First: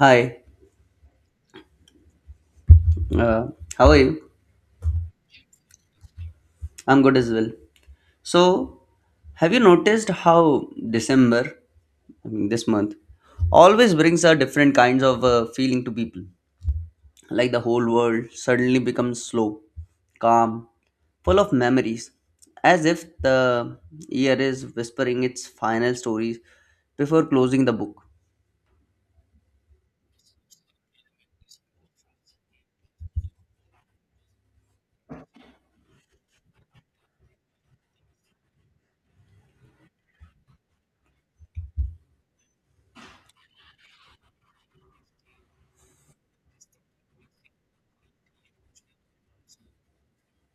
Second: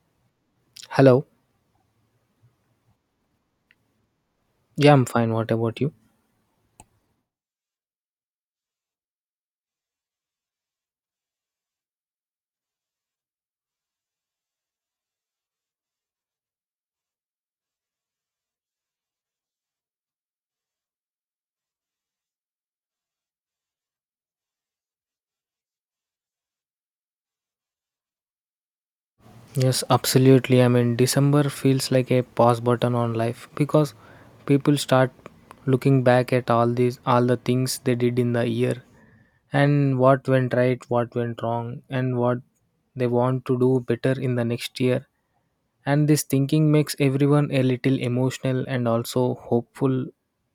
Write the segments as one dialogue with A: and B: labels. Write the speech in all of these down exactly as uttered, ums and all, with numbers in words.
A: Hi,
B: Hello.
A: uh, how are you?
B: Yeah, I'm fine. What about you?
A: I'm good as well. So, have you noticed how December, I mean this month, always brings out different kinds of uh, feeling to people? Like the whole world suddenly becomes slow, calm, full of memories, as if the year is whispering its final stories before closing the book.
B: Yes, absolutely. I mean, December feels like a pause button on life because people start looking back at all these, all the things they did in the year and what went right, what went wrong, and what they want to do better in the next year. And this thinking makes everyone a little emotional and also hopeful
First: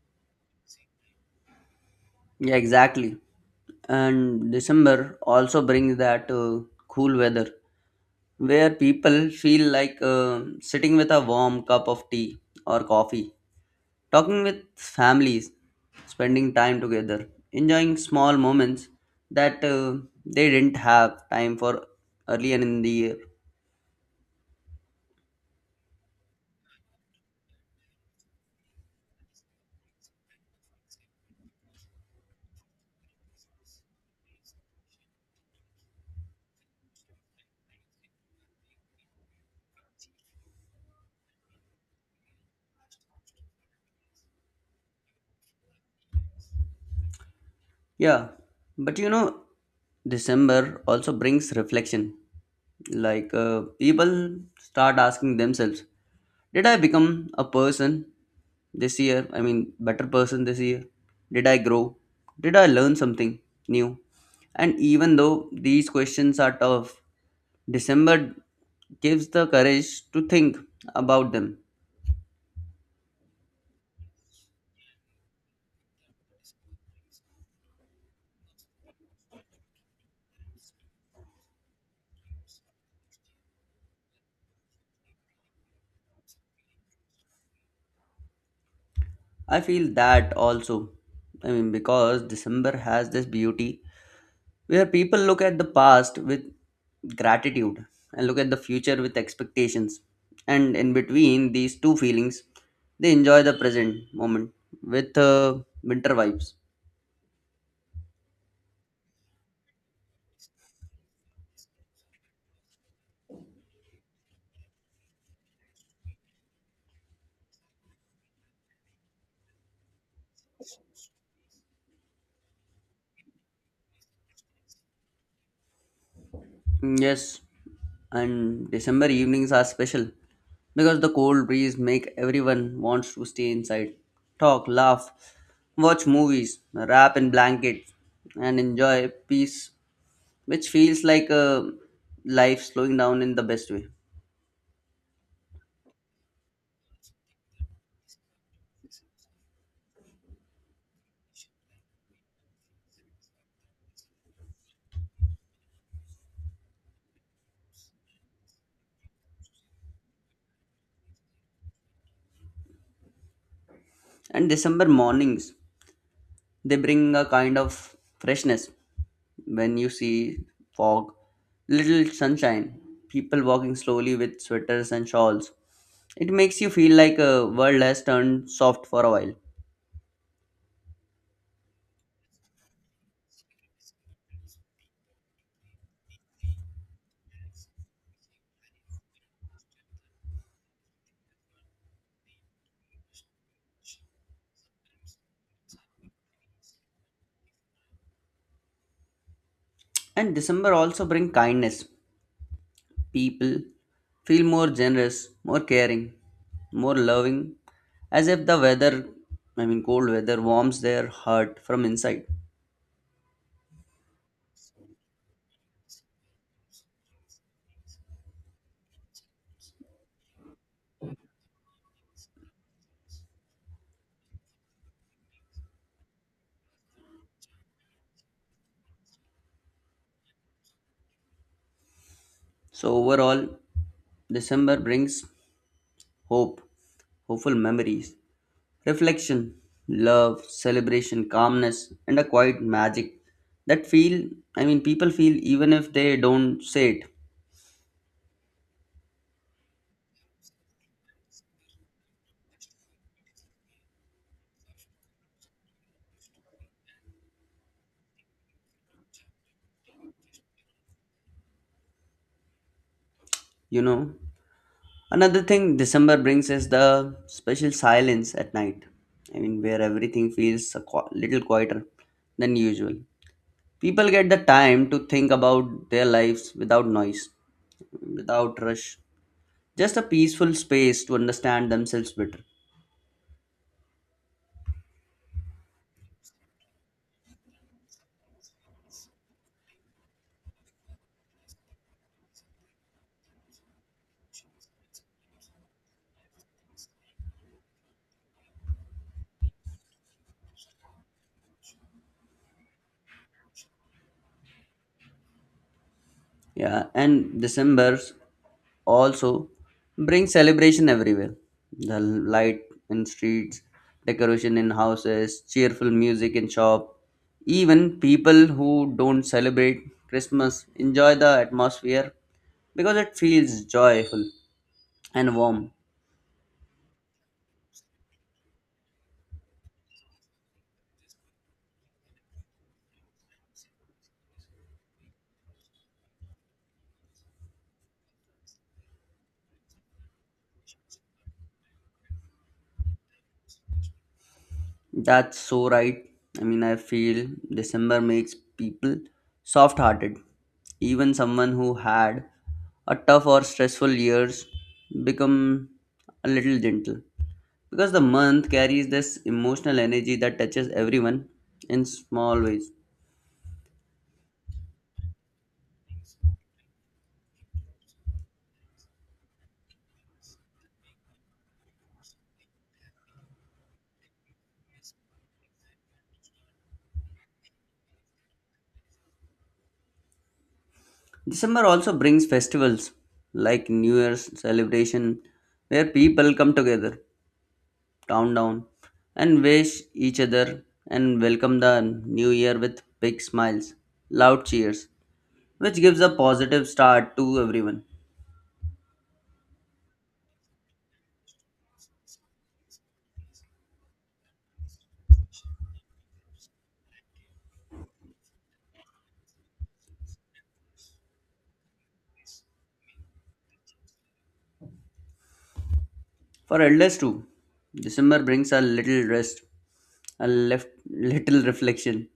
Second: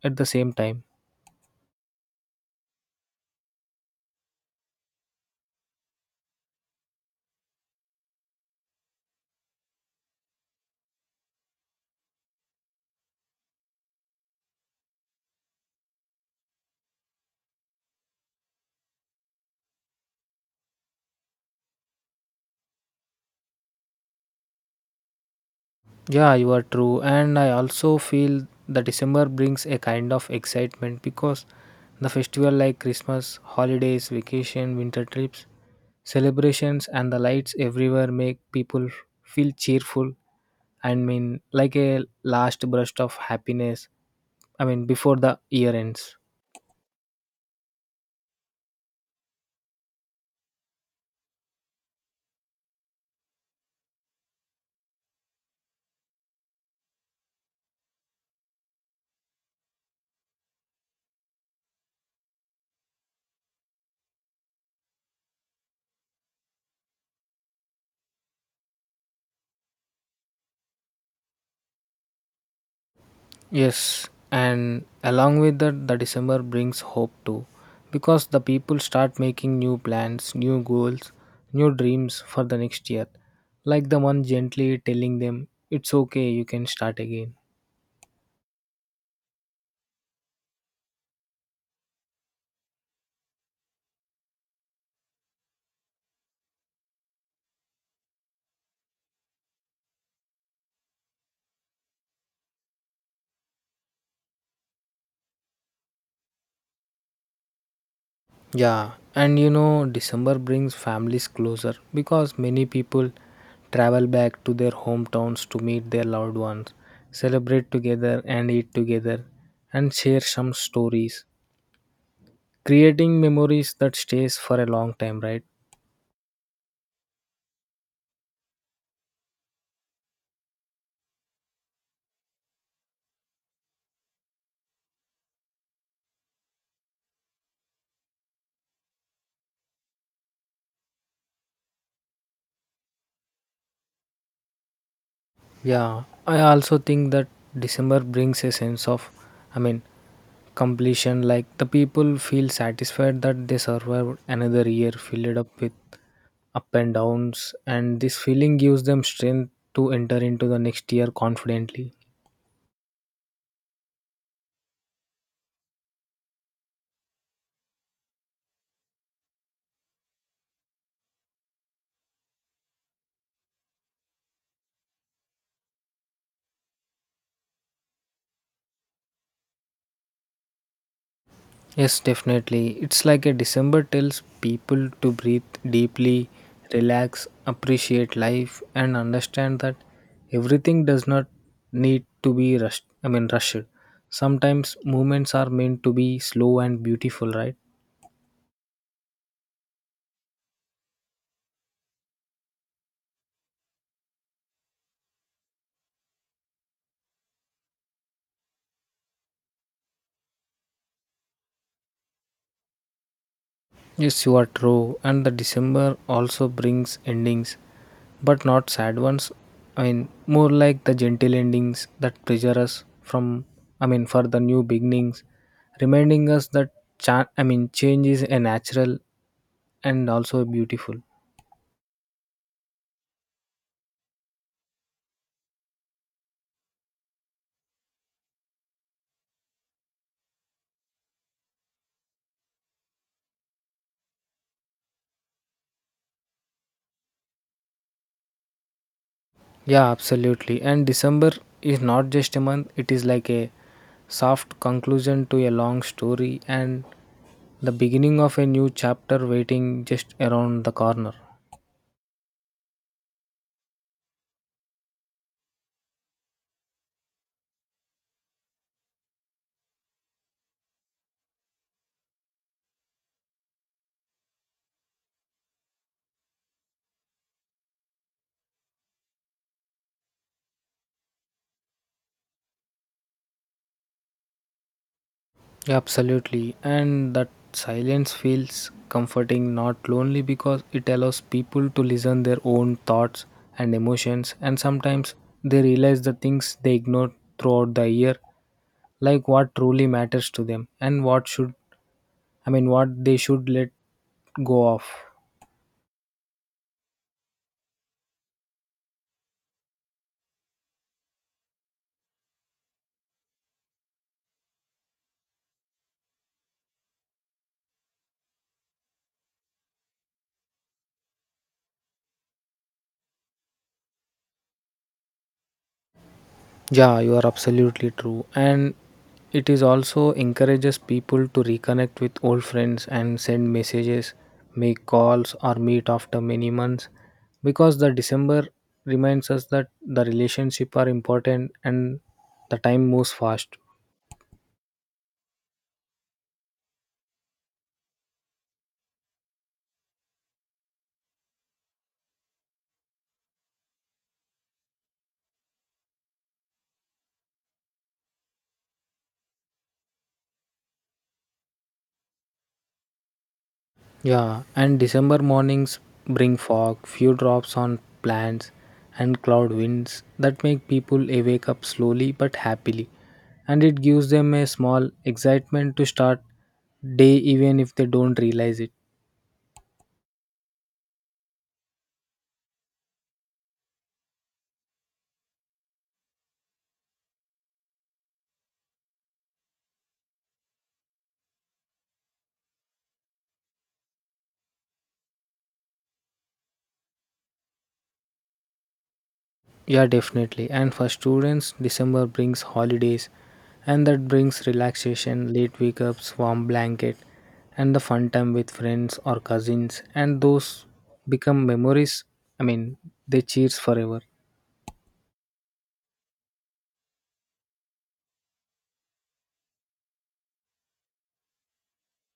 B: at the same time.
A: Yeah, exactly. And December also brings that uh, cool weather where people feel like uh, sitting with a warm cup of tea or coffee, talking with families, spending time together, enjoying small moments that uh, they didn't have time for earlier in the year.
B: Yeah, you are true. And I also feel the December brings a kind of excitement because the festival like Christmas, holidays, vacation, winter trips, celebrations and the lights everywhere make people feel cheerful I mean like a last burst of happiness. I mean before the year ends.
A: Yeah, but you know, December also brings reflection. Like uh, people start asking themselves, did I become a person this year? I mean, better person this year? Did I grow? Did I learn something new? And even though these questions are tough, December gives the courage to think about them.
B: Yes, and along with that, the December brings hope too, because the people start making new plans, new goals, new dreams for the next year. Like the one gently telling them, it's okay, you can start again.
A: I feel that also. I mean, because December has this beauty where people look at the past with gratitude and look at the future with expectations, and in between these two feelings they enjoy the present moment with uh, winter vibes.
B: Yeah, and you know, December brings families closer because many people travel back to their hometowns to meet their loved ones, celebrate together, and eat together, and share some stories, creating memories that stays for a long time, right?
A: Mm, yes, and December evenings are special because the cold breeze make everyone wants to stay inside, talk, laugh, watch movies, wrap in blankets, and enjoy peace, which feels like uh, life slowing down in the best way.
B: Yeah, I also think that December brings a sense of, I mean, completion, like the people feel satisfied that they survived another year filled up with up and downs, and this feeling gives them strength to enter into the next year confidently.
A: And December mornings, they bring a kind of freshness when you see fog, little sunshine, people walking slowly with sweaters and shawls. It makes you feel like a world has turned soft for a while.
B: Yes, definitely. It's like a December tells people to breathe deeply, relax, appreciate life, and understand that everything does not need to be rushed. I mean, rushed. Sometimes movements are meant to be slow and beautiful, right?
A: And December also bring kindness. People feel more generous, more caring, more loving, as if the weather, I mean cold weather, warms their heart from inside.
B: Yes, you are true. And the December also brings endings, but not sad ones. I mean, more like the gentle endings that pressure us from, I mean, for the new beginnings, reminding us that, cha- I mean, change is a natural and also beautiful.
A: So overall, December brings hope, hopeful memories, reflection, love, celebration, calmness, and a quiet magic that feel, I mean, people feel even if they don't say it,
B: Yeah, absolutely. And December is not just a month, it is like a soft conclusion to a long story and the beginning of a new chapter waiting just around the corner.
A: you know. Another thing December brings is the special silence at night. I mean, where everything feels a qu- little quieter than usual. People get the time to think about their lives without noise, without rush, just a peaceful space to understand themselves better.
B: Yeah, absolutely. And that silence feels comforting, not lonely, because it allows people to listen their own thoughts and emotions. And sometimes they realize the things they ignored throughout the year, like what truly matters to them and what should, I mean, what they should let go of.
A: Yeah, and December also bring celebration everywhere, the light in streets, decoration in houses, cheerful music in shop. Even people who don't celebrate Christmas enjoy the atmosphere because it feels joyful and warm.
B: Yeah, you are absolutely true. And it is also encourages people to reconnect with old friends and send messages, make calls, or meet after many months because the December reminds us that the relationship are important and the time moves fast.
A: That's so right. I mean, I feel December makes people soft hearted. Even someone who had a tough or stressful years become a little gentle because the month carries this emotional energy that touches everyone in small ways.
B: Yeah, and December mornings bring fog, few drops on plants, and cloud winds that make people awake up slowly but happily. And it gives them a small excitement to start day even if they don't realize it.
A: December also brings festivals like New Year's celebration, where people come together, town down, and wish each other and welcome the new year with big smiles, loud cheers, which gives a positive start to everyone.
B: Yeah, definitely. And for students, December brings holidays and that brings relaxation, late wake ups, warm blanket, and the fun time with friends or cousins. And those become memories. I mean, they cheers forever.
A: For elders too, December brings a little rest, a left, little reflection,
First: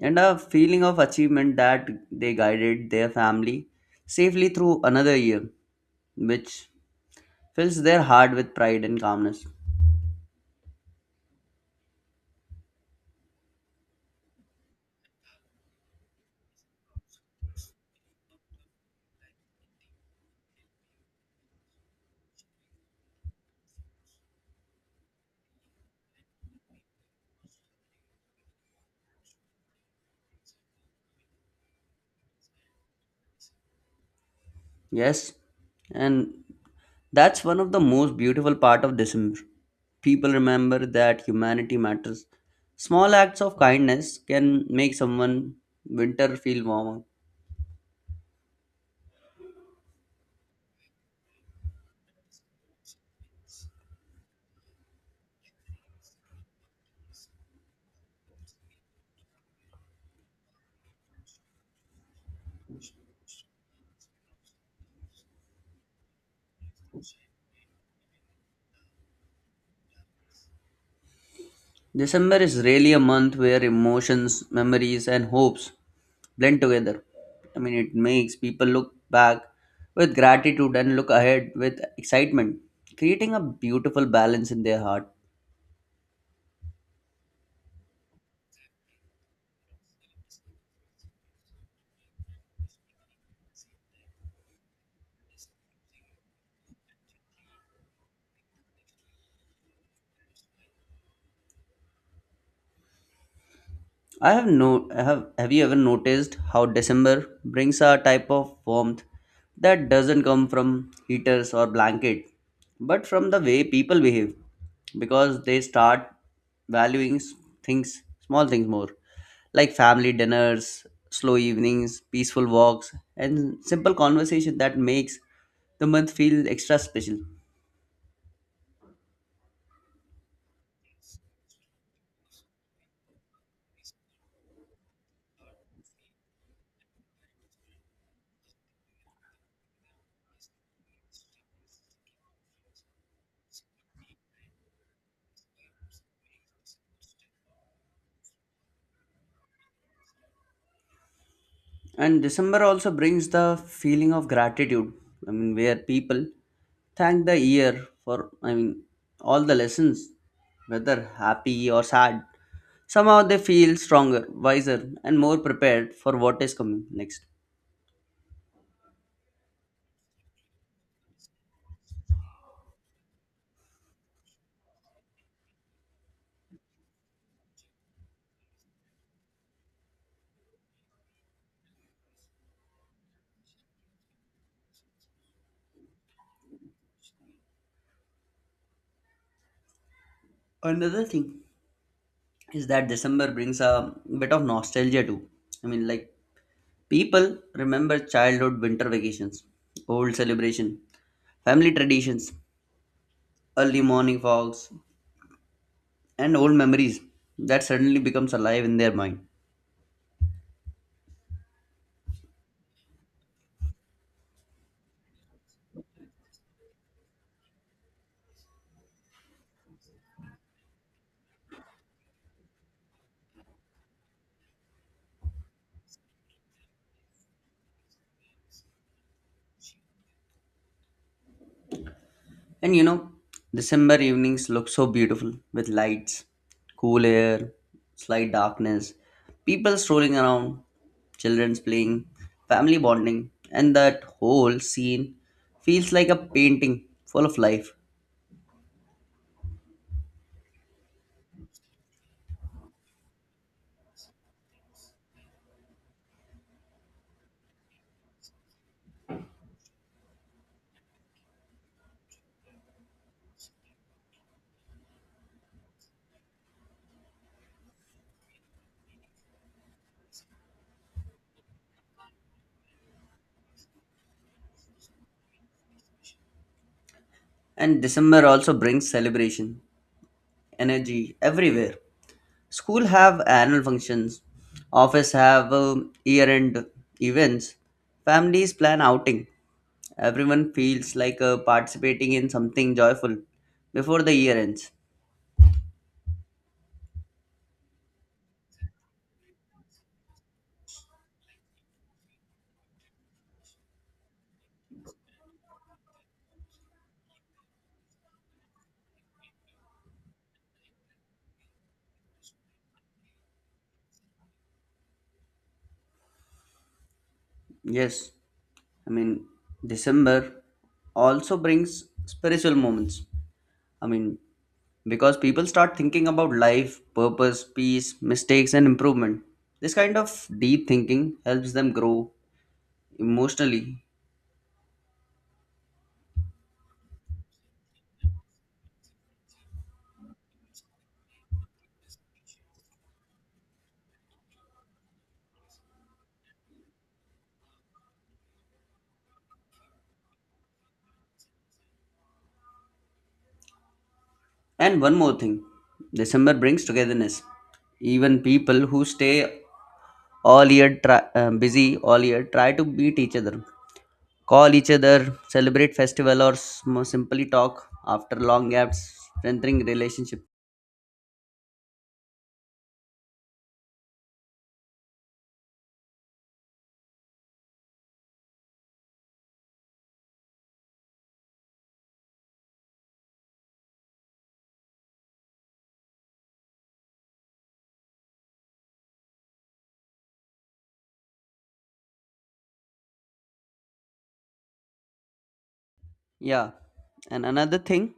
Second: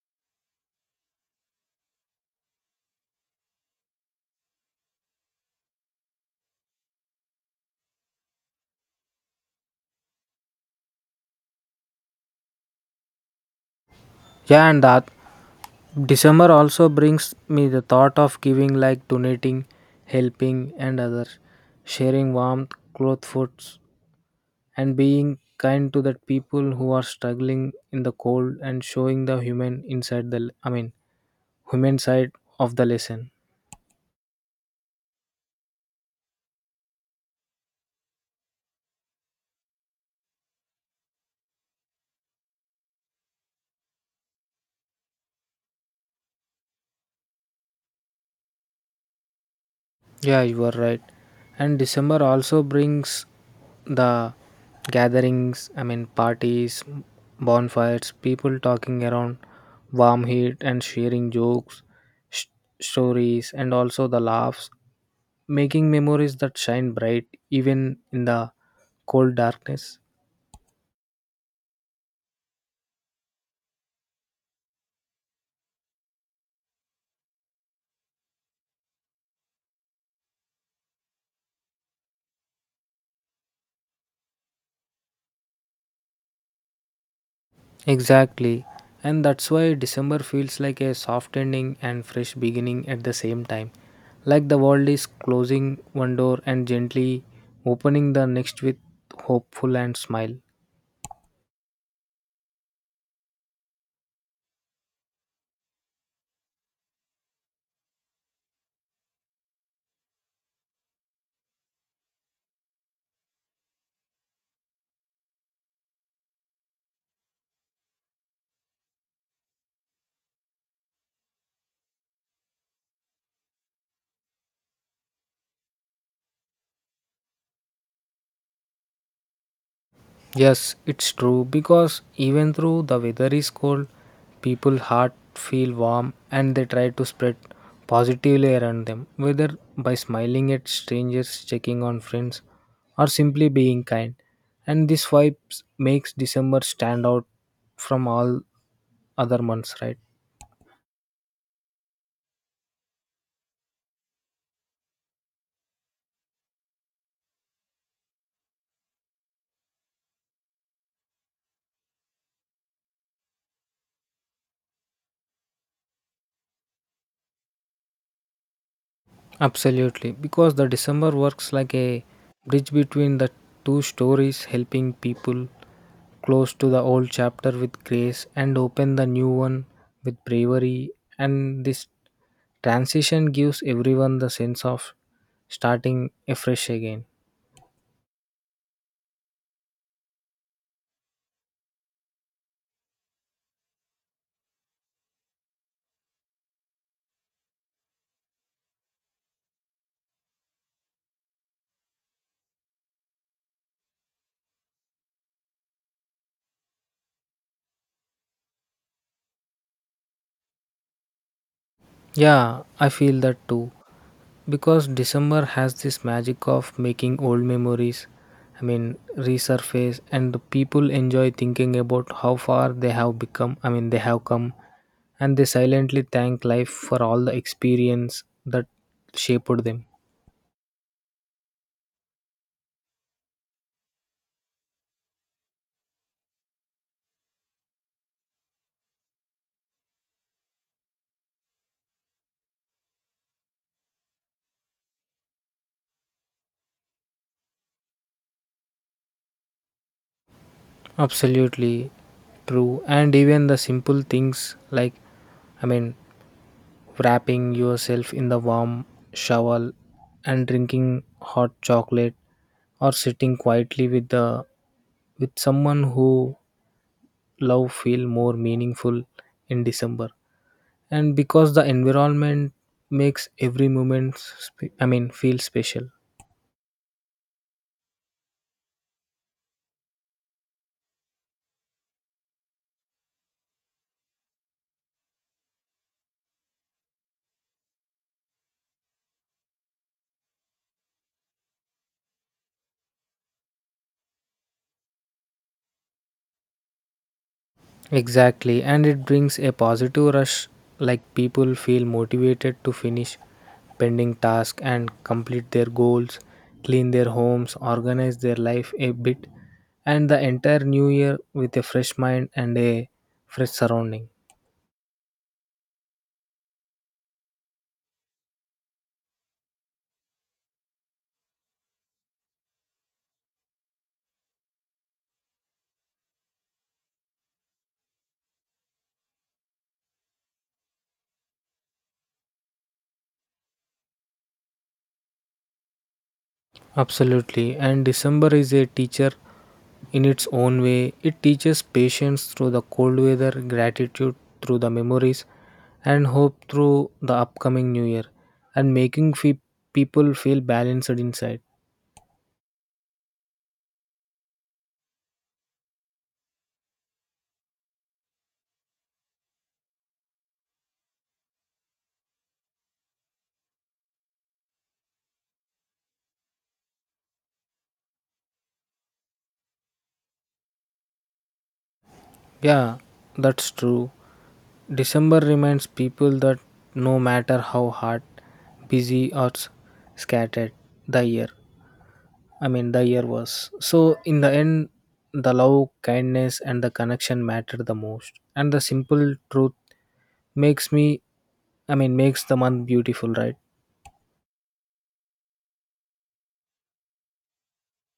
A: and a feeling of achievement that they guided their family safely through another year, which fills their heart with pride and calmness.
B: Yeah, and that December also brings me the thought of giving, like donating, helping, and others, sharing warmth, cloth, foods, and being kind to the people who are struggling in the cold and showing the human inside the, I mean, human side of the lesson.
A: Yes, and that's one of the most beautiful part of December. People remember that humanity matters. Small acts of kindness can make someone winter feel warmer.
B: Yeah, you are right. And December also brings the gatherings, I mean, parties, bonfires, people talking around warm heat and sharing jokes, sh- stories, and also the laughs, making memories that shine bright even in the cold darkness.
A: December is really a month where emotions, memories, and hopes blend together. I mean, it makes people look back with gratitude and look ahead with excitement, creating a beautiful balance in their heart.
B: Exactly. And that's why December feels like a soft ending and fresh beginning at the same time. Like the world is closing one door and gently opening the next with hopeful and smile.
A: I have no have have you ever noticed how December brings a type of warmth that doesn't come from heaters or blanket, but from the way people behave, because they start valuing s- things, small things more, like family dinners, slow evenings, peaceful walks, and simple conversation that makes the month feel extra special.
B: Yes, it's true because even though the weather is cold, people heart feel warm and they try to spread positively around them, whether by smiling at strangers, checking on friends, or simply being kind. And this vibes makes December stand out from all other months, right?
A: And December also brings the feeling of gratitude. I mean, where people thank the year for, I mean, all the lessons, whether happy or sad. Somehow they feel stronger, wiser, and more prepared for what is coming next.
B: Absolutely, because the December works like a bridge between the two stories, helping people close to the old chapter with grace and open the new one with bravery. And this transition gives everyone the sense of starting afresh again.
A: Another thing is that December brings a bit of nostalgia too. I mean, like people remember childhood winter vacations, old celebration, family traditions, early morning fogs, and old memories that suddenly becomes alive in their mind.
B: Yeah, I feel that too. Because December has this magic of making old memories, I mean, resurface, and the people enjoy thinking about how far they have become, I mean, they have come, and they silently thank life for all the experience that shaped them.
A: And you know, December evenings look so beautiful with lights, cool air, slight darkness, people strolling around, children's playing, family bonding, and that whole scene feels like a painting full of life.
B: Absolutely true. And even the simple things like, I mean, wrapping yourself in the warm shawl and drinking hot chocolate or sitting quietly with the with someone who love feel more meaningful in December, and because the environment makes every moment sp- I mean feel special.
A: And December also brings celebration, energy everywhere. School have annual functions, office have um, year-end events, families plan outing. Everyone feels like uh, participating in something joyful before the year ends.
B: Exactly, and it brings a positive rush like people feel motivated to finish pending tasks and complete their goals, clean their homes, organize their life a bit, and the entire new year with a fresh mind and a fresh surrounding.
A: Yes, I mean, December also brings spiritual moments. I mean, because people start thinking about life, purpose, peace, mistakes, and improvement. This kind of deep thinking helps them grow emotionally.
B: Absolutely. And December is a teacher in its own way. It teaches patience through the cold weather, gratitude through the memories, and hope through the upcoming new year, and making fe- people feel balanced inside.
A: And one more thing, December brings togetherness. Even people who stay all year try, uh, busy all year try to meet each other, call each other, celebrate festival, or sm- simply talk after long gaps, strengthening relationship.
B: Yeah, that's true. December reminds people that no matter how hard, busy, or s- scattered the year, I mean, the year was. So, in the end, the love, kindness, and the connection matter the most. And the simple truth makes me, I mean, makes the month beautiful, right?
A: Yeah, and another thing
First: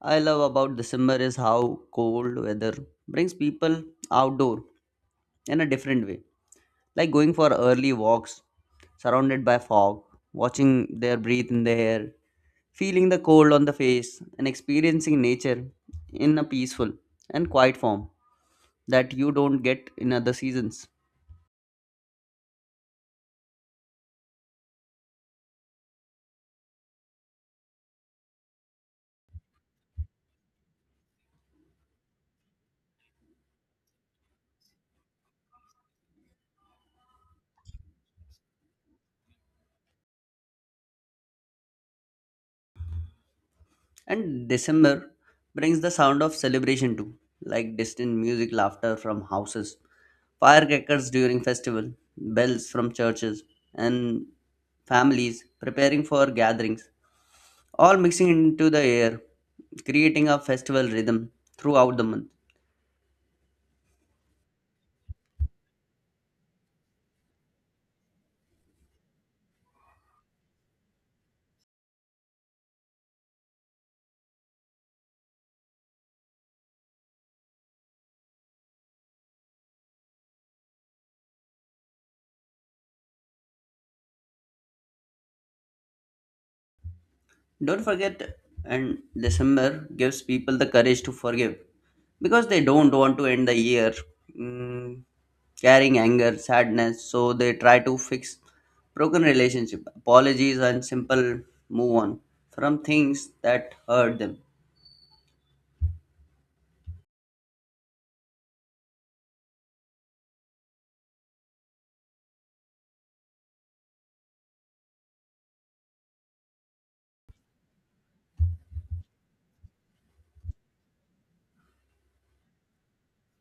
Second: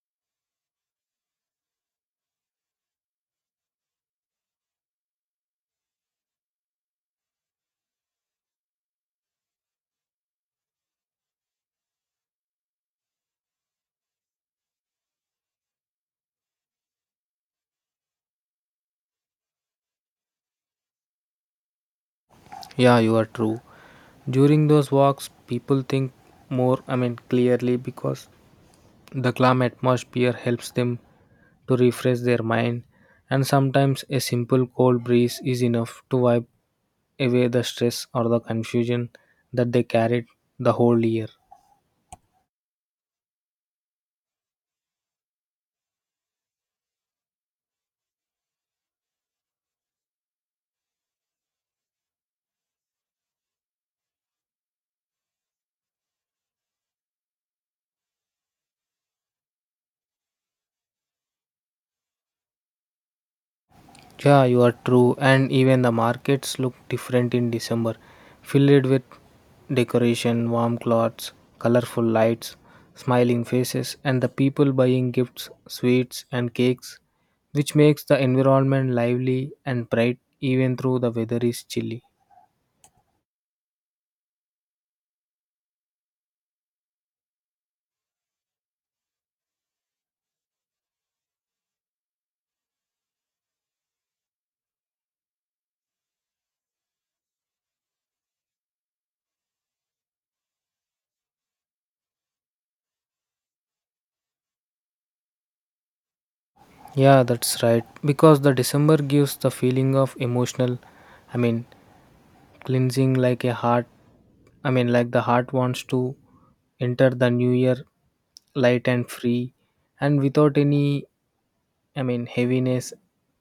A: I love about December is how cold weather brings people outdoor in a different way, like going for early walks surrounded by fog, watching their breathe in the air, feeling the cold on the face, and experiencing nature in a peaceful and quiet form that you don't get in other seasons.
B: Yeah, you are true. During those walks, people think more, I mean, clearly because the calm atmosphere helps them to refresh their mind, and sometimes a simple cold breeze is enough to wipe away the stress or the confusion that they carried the whole year.
A: And December brings the sound of celebration too, like distant music, laughter from houses, firecrackers during festival, bells from churches, and families preparing for gatherings, all mixing into the air, creating a festival rhythm throughout the month.
B: Yeah, you are true. And even the markets look different in December, filled with decoration, warm clothes, colorful lights, smiling faces, and the people buying gifts, sweets, and cakes, which makes the environment lively and bright even though the weather is chilly.
A: Don't forget, and December gives people the courage to forgive because they don't want to end the year, mm, carrying anger, sadness, so they try to fix broken relationship, apologies, and simple move on from things that hurt them.
B: Yeah, that's right. Because the December gives the feeling of emotional, I mean, cleansing like a heart, I mean, like the heart wants to enter the new year light and free and without any, I mean, heaviness.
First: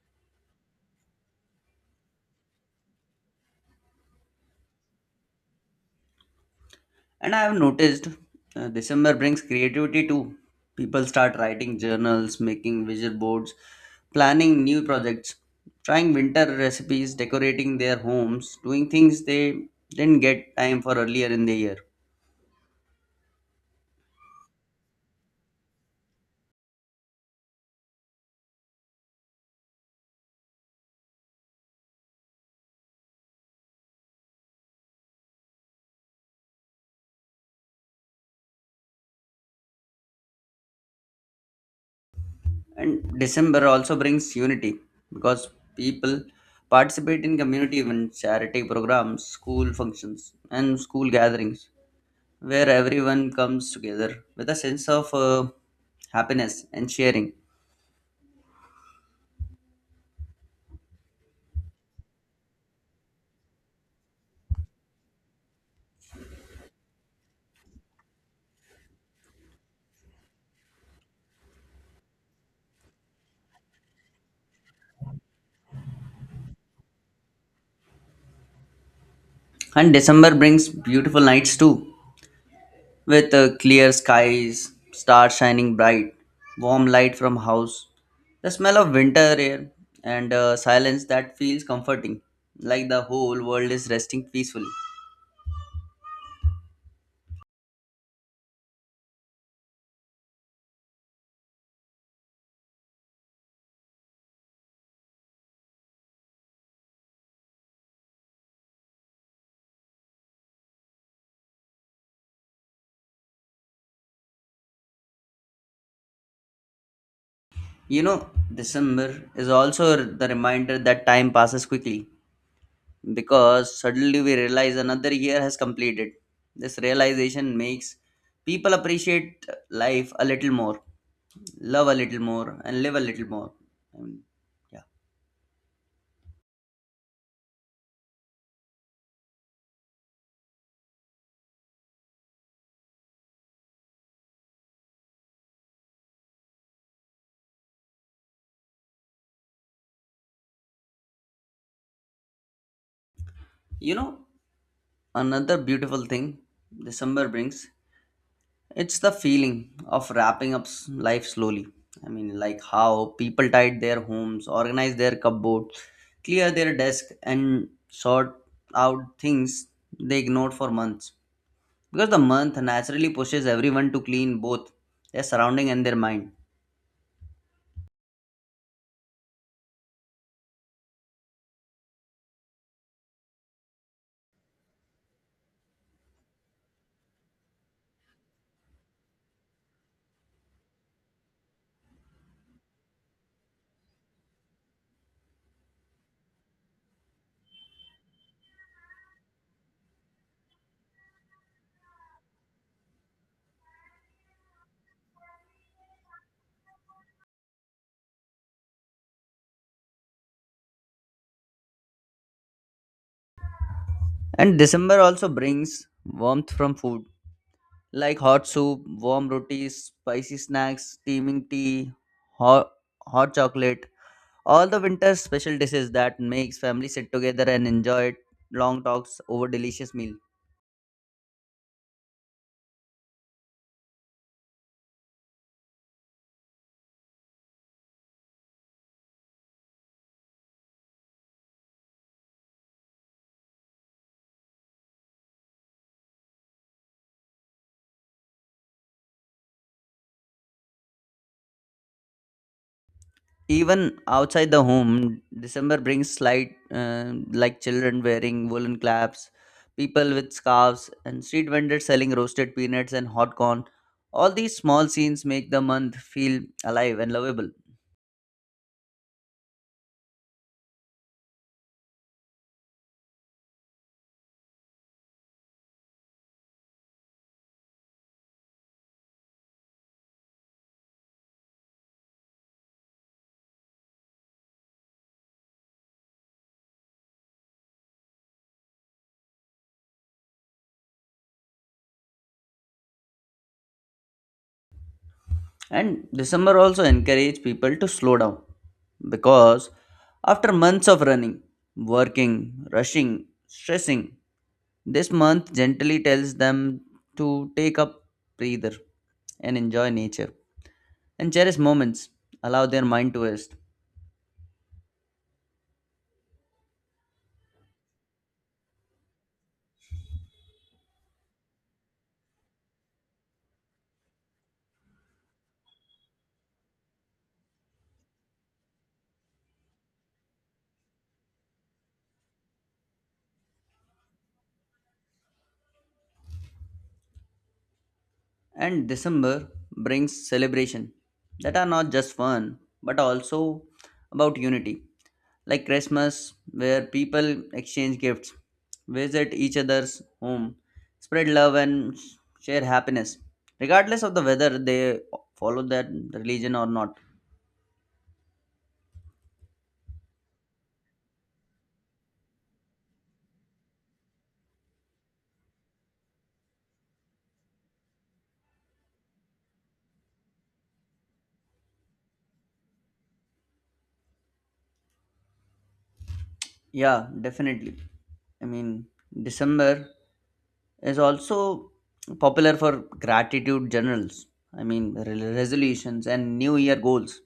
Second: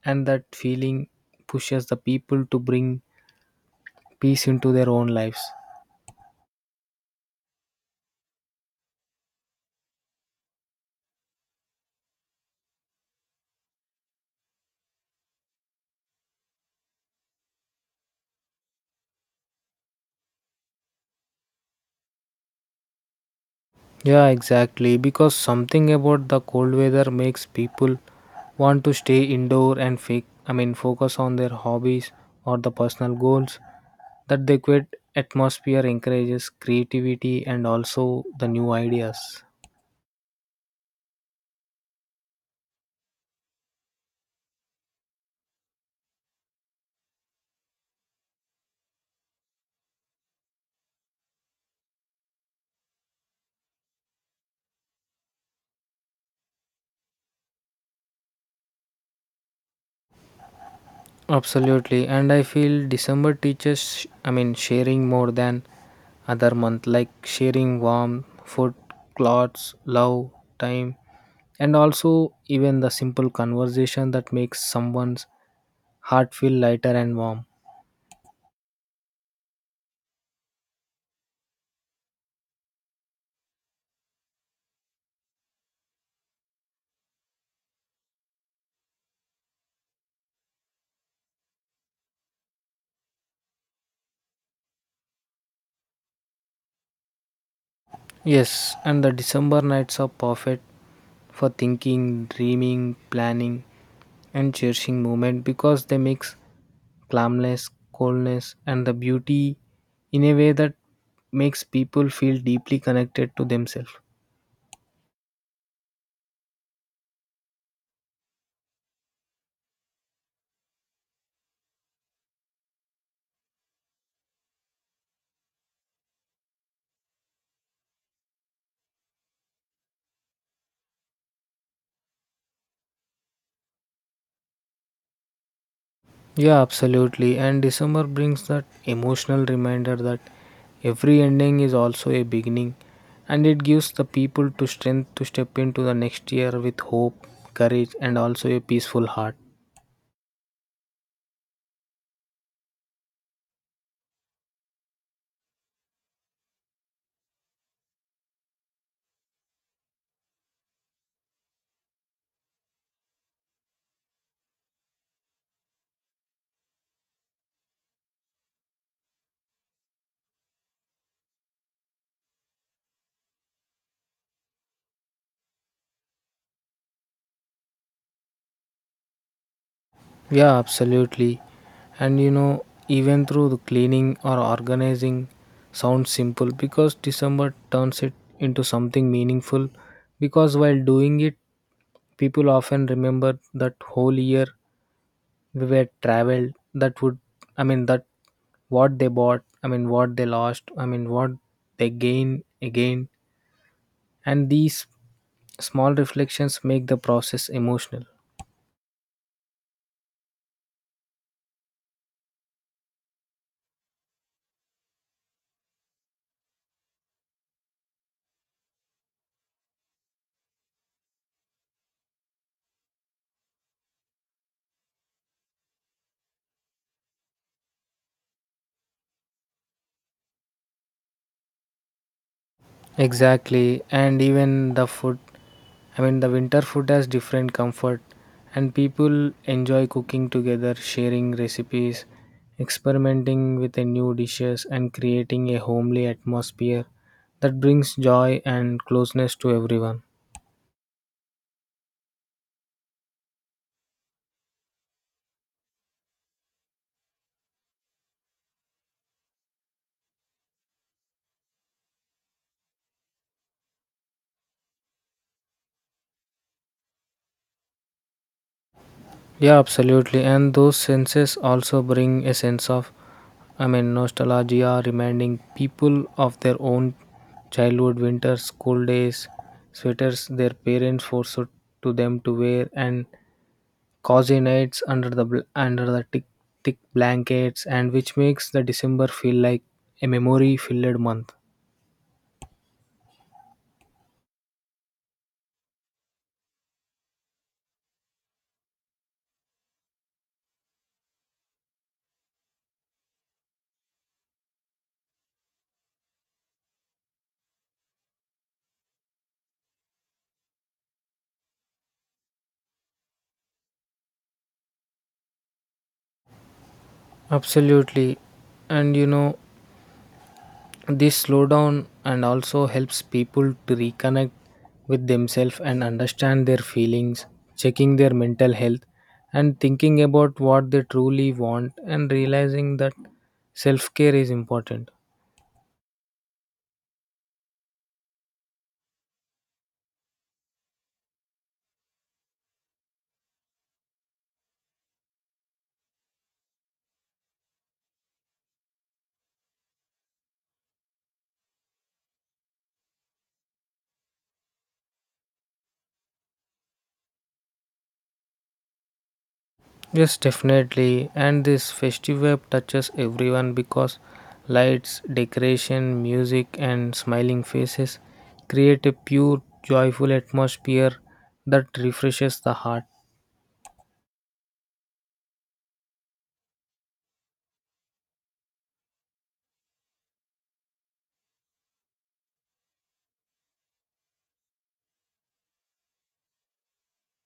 B: And that feeling pushes the people to bring peace into their own lives.
A: And I have noticed uh, December brings creativity too. People start writing journals, making visual boards, planning new projects, trying winter recipes, decorating their homes, doing things they didn't get time for earlier in the year.
B: Yeah, exactly. Because something about the cold weather makes people want to stay indoor and fake, I mean, focus on their hobbies or the personal goals. That the quiet atmosphere encourages creativity and also the new ideas.
A: And December also brings unity because people participate in community events, charity programs, school functions, and school gatherings where everyone comes together with a sense of uh, happiness and sharing.
B: Absolutely, and I feel December teaches, I mean, sharing more than other month, like sharing warm food, clothes, love, time, and also even the simple conversation that makes someone's heart feel lighter and warm.
A: And December brings beautiful nights too, with uh, clear skies, stars shining bright, warm light from house, the smell of winter air, and uh, silence that feels comforting, like the whole world is resting peacefully.
B: Yes, and the December nights are perfect for thinking, dreaming, planning, and cherishing moment because they mix calmness, coldness, and the beauty in a way that makes people feel deeply connected to themselves.
A: You know, December is also the reminder that time passes quickly because suddenly we realize another year has completed. This realization makes people appreciate uh, life a little more, love a little more, and live a little more. I mean, yeah.
B: Yeah, absolutely. And December brings that emotional reminder that every ending is also a beginning, and it gives the people to strength to step into the next year with hope, courage, and also a peaceful heart.
A: You know, another beautiful thing December brings, it's the feeling of wrapping up s- life slowly. I mean, like how people tidy their homes, organize their cupboards, clear their desk, and sort out things they ignored for months. Because the month naturally pushes everyone to clean both their surrounding and their mind.
B: Yeah, absolutely. And you know, even through the cleaning or organizing sounds simple because December turns it into something meaningful. Because while doing it, people often remember that whole year we were traveled that would I mean that what they bought, I mean what they lost, I mean what they gain again, and these small reflections make the process emotional.
A: And December also brings warmth from food like hot soup, warm rotis, spicy snacks, steaming tea, hot, hot chocolate. All the winter special dishes that makes family sit together and enjoy long talks over delicious meal.
B: Exactly, and even the food, I mean the winter food, has different comfort, and people enjoy cooking together, sharing recipes, experimenting with the new dishes, and creating a homely atmosphere that brings joy and closeness to everyone.
A: Even outside the home, December brings slight uh, like children wearing woolen caps, people with scarves, and street vendors selling roasted peanuts and hot corn. All these small scenes make the month feel alive and lovable.
B: Yeah, absolutely. And those senses also bring a sense of, I mean, nostalgia, reminding people of their own childhood winters, school days, sweaters their parents forced to them to wear, and cozy nights under the bl- under the thick, thick blankets, and which makes the December feel like a memory-filled month.
A: And December also encouraged people to slow down because after months of running, working, rushing, stressing, this month gently tells them to take up breather and enjoy nature and cherish moments, allow their mind to rest.
B: Absolutely. And you know, this slowdown and also helps people to reconnect with themselves and understand their feelings, checking their mental health and thinking about what they truly want and realizing that self-care is important.
A: And December brings celebration that are not just fun but also about unity, like Christmas, where people exchange gifts, visit each other's home, spread love, and share happiness, regardless of the whether they follow that religion or not.
B: Yes, definitely. And this festival touches everyone because lights, decoration, music, and smiling faces create a pure, joyful atmosphere that refreshes the heart.
A: Yeah, definitely. I mean, December is also popular for gratitude journals. I mean, re- resolutions and New Year goals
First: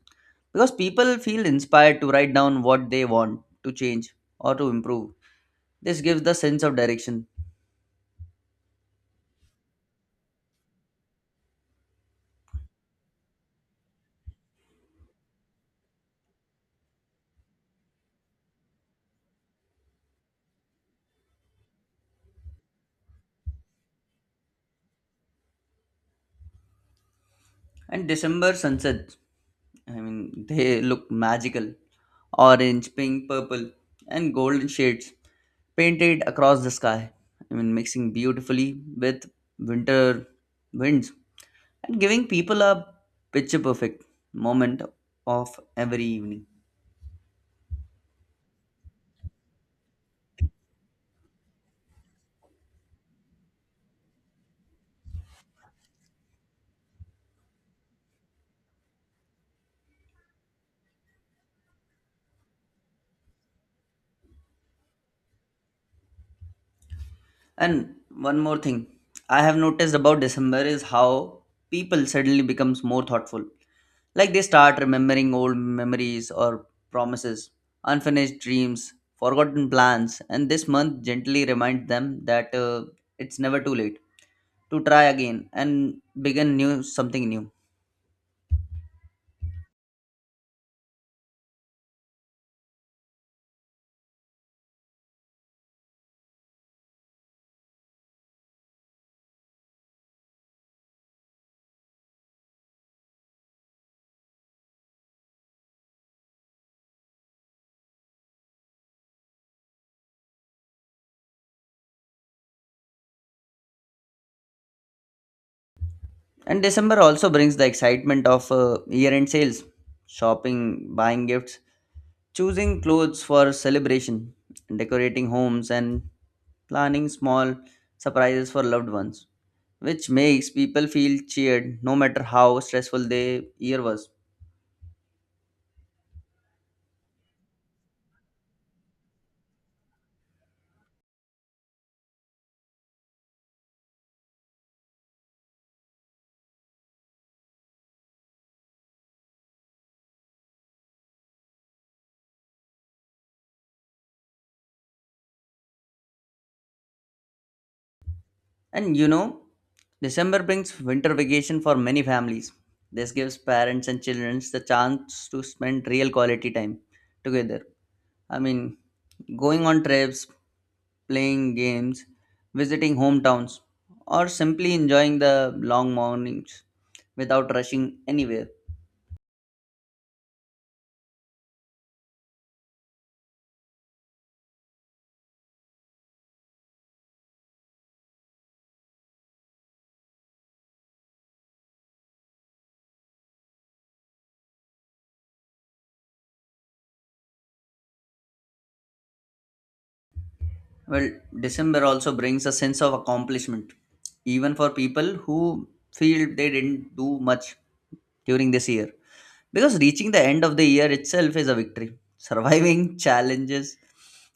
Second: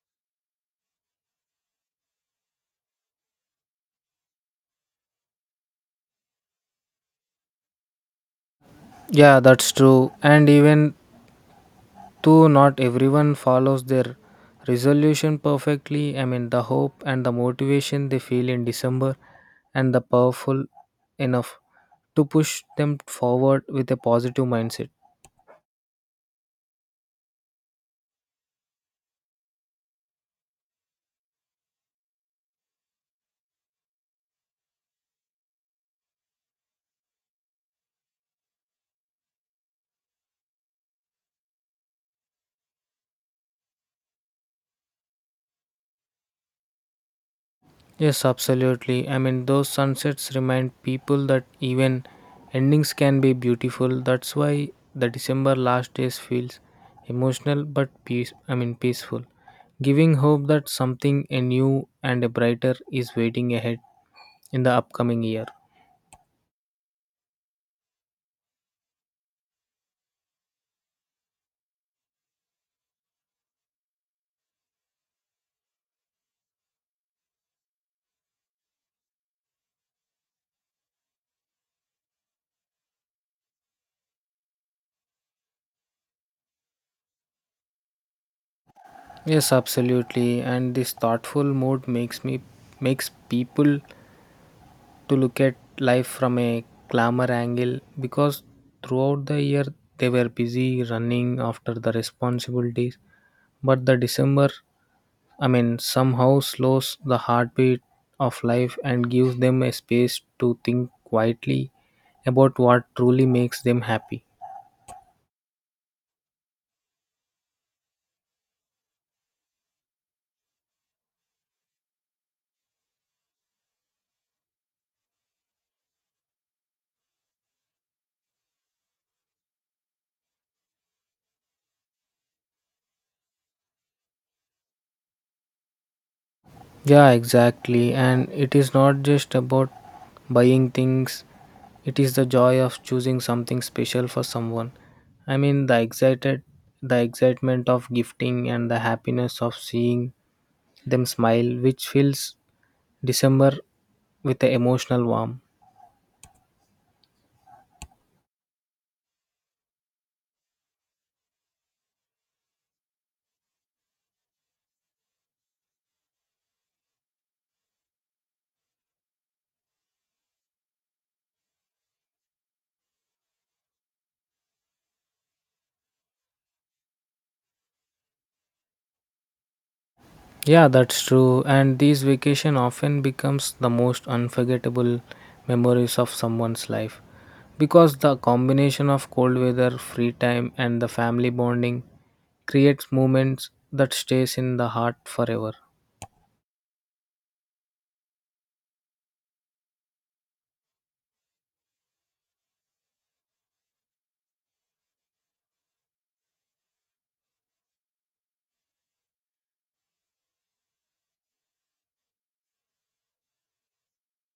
A: because people feel inspired to write down what they want to change or to improve. This gives the sense of direction.
B: Yeah, that's true. And even though not everyone follows their resolution perfectly, I mean, the hope and the motivation they feel in December and the powerful enough to push them forward with a positive mindset.
A: And December sunsets, I mean, they look magical. Orange, pink, purple, and golden shades painted across the sky. I mean, mixing beautifully with winter winds and giving people a picture perfect moment of every evening.
B: Yes, absolutely. I mean, those sunsets remind people that even endings can be beautiful. That's why the December last days feels emotional but peace. I mean, peaceful, giving hope that something a new and a brighter is waiting ahead in the upcoming year.
A: And one more thing I have noticed about December is how people suddenly becomes more thoughtful. Like they start remembering old memories or promises, unfinished dreams, forgotten plans, and this month gently reminds them that uh, it's never too late to try again and begin new something new.
B: Yes, absolutely. And this thoughtful mood makes me makes people to look at life from a glamour angle because throughout the year they were busy running after the responsibilities, but the December, I mean, somehow slows the heartbeat of life and gives them a space to think quietly about what truly makes them happy.
A: And December also brings the excitement of uh, year-end sales, shopping, buying gifts, choosing clothes for celebration, decorating homes, and planning small surprises for loved ones, which makes people feel cheered no matter how stressful the year was.
B: Yeah, exactly. And it is not just about buying things, it is the joy of choosing something special for someone. I mean, the excited the excitement of gifting and the happiness of seeing them smile, which fills December with an emotional warmth.
A: And you know, December brings winter vacation for many families. This gives parents and children the chance to spend real quality time together. I mean, going on trips, playing games, visiting hometowns, or simply enjoying the long mornings without rushing anywhere.
B: Yeah, that's true. And these vacation often becomes the most unforgettable memories of someone's life because the combination of cold weather, free time, and the family bonding creates moments that stays in the heart forever.
A: Well, December also brings a sense of accomplishment, even for people who feel they didn't do much during this year. Because reaching the end of the year itself is a victory. Surviving challenges,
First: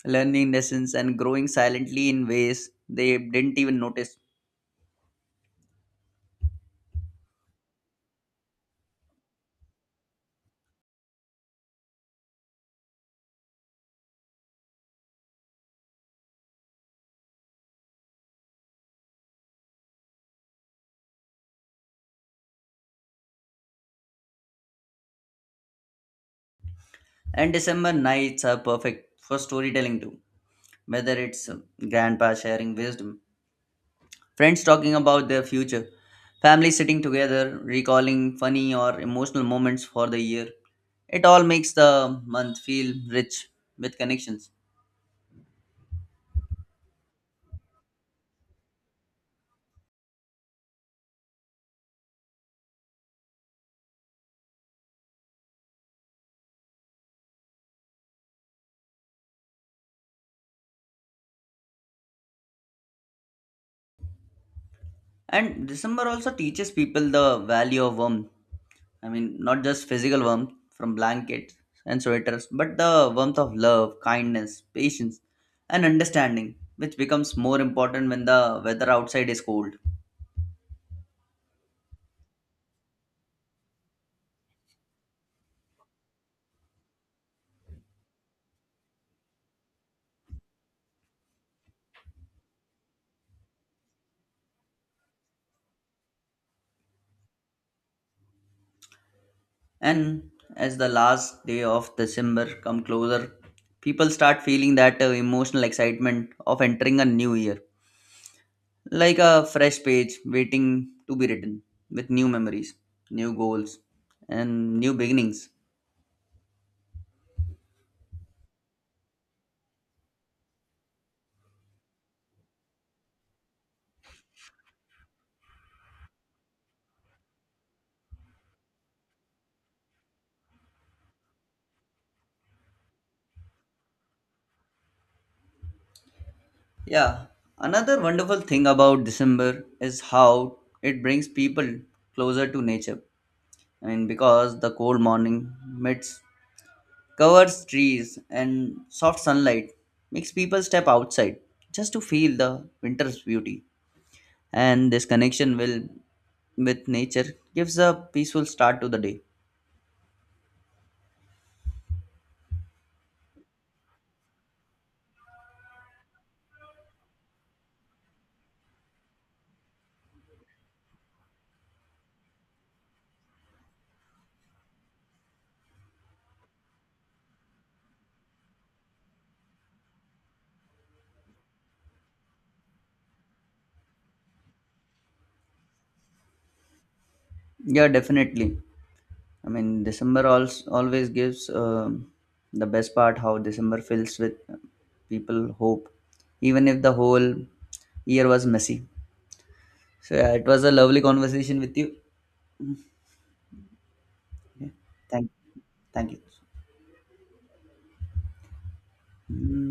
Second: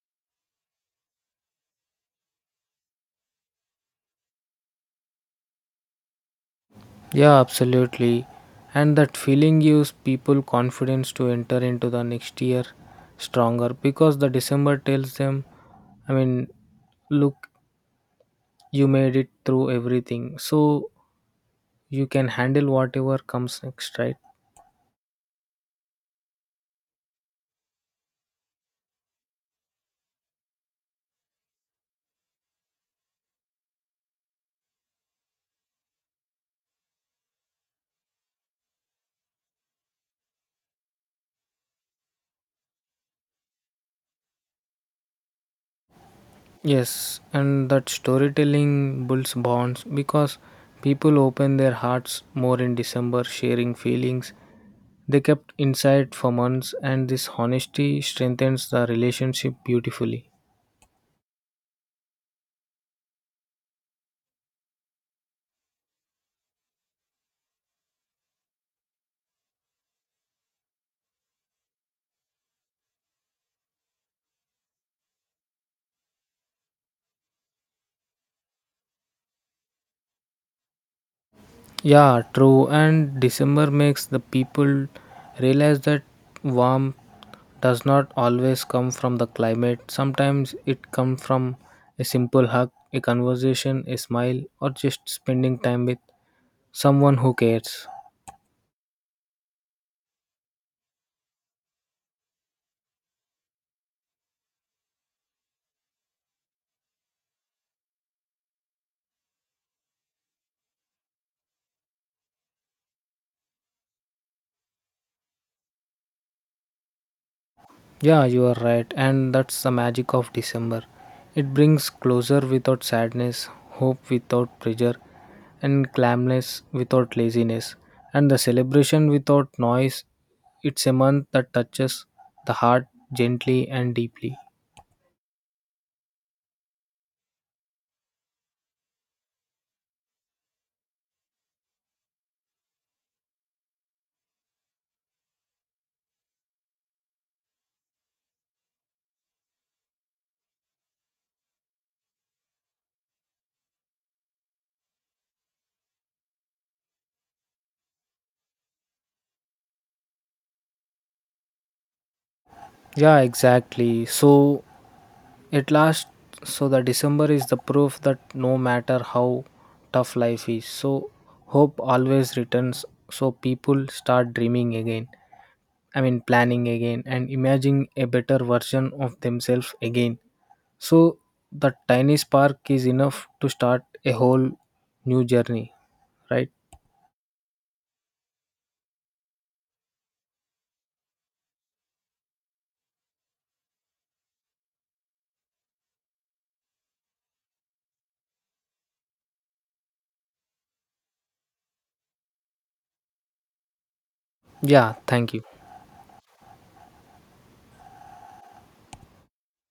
A: learning lessons, and growing silently in ways they didn't even notice.
B: Yeah, absolutely. And that feeling gives people confidence to enter into the next year stronger because the December tells them, I mean, look, you made it through everything, so you can handle whatever comes next, right?
A: And December nights are perfect for storytelling too, whether it's uh, grandpa sharing wisdom, friends talking about their future, family sitting together, recalling funny or emotional moments for the year. It all makes the month feel rich with connections.
B: Yes, and that storytelling builds bonds because people open their hearts more in December, sharing feelings they kept inside for months, and this honesty strengthens the relationship beautifully.
A: And December also teaches people the value of warmth. I mean, not just physical warmth from blankets and sweaters, but the warmth of love, kindness, patience, and understanding, which becomes more important when the weather outside is cold.
B: Yeah, true, and December makes the people realize that warmth does not always come from the climate. Sometimes it comes from a simple hug, a conversation, a smile, or just spending time with someone who cares.
A: And as the last day of December come closer, people start feeling that uh, emotional excitement of entering a new year, like a fresh page waiting to be written with new memories, new goals, and new beginnings.
B: Yeah, you are right, and that's the magic of December. It brings closure without sadness, hope without pressure, and calmness without laziness, and the celebration without noise. It's a month that touches the heart gently and deeply.
A: Yeah, another wonderful thing about December is how it brings people closer to nature. I mean, because the cold morning meets covers trees and soft sunlight makes people step outside just to feel the winter's beauty, and this connection will with nature gives a peaceful start to the day.
B: Yeah, exactly. So, at last, so the December is the proof that no matter how tough life is, so hope always returns, so people start dreaming again, I mean, planning again and imagining a better version of themselves again. So, the tiny spark is enough to start a whole new journey, right?
A: Yeah, definitely. I mean, December also always gives um, the best part how December fills with uh, people hope even if the whole year was messy. So yeah, it was a lovely conversation with you. Yeah.
B: Yeah,
A: thank
B: thank you.
A: Thank you. Mm.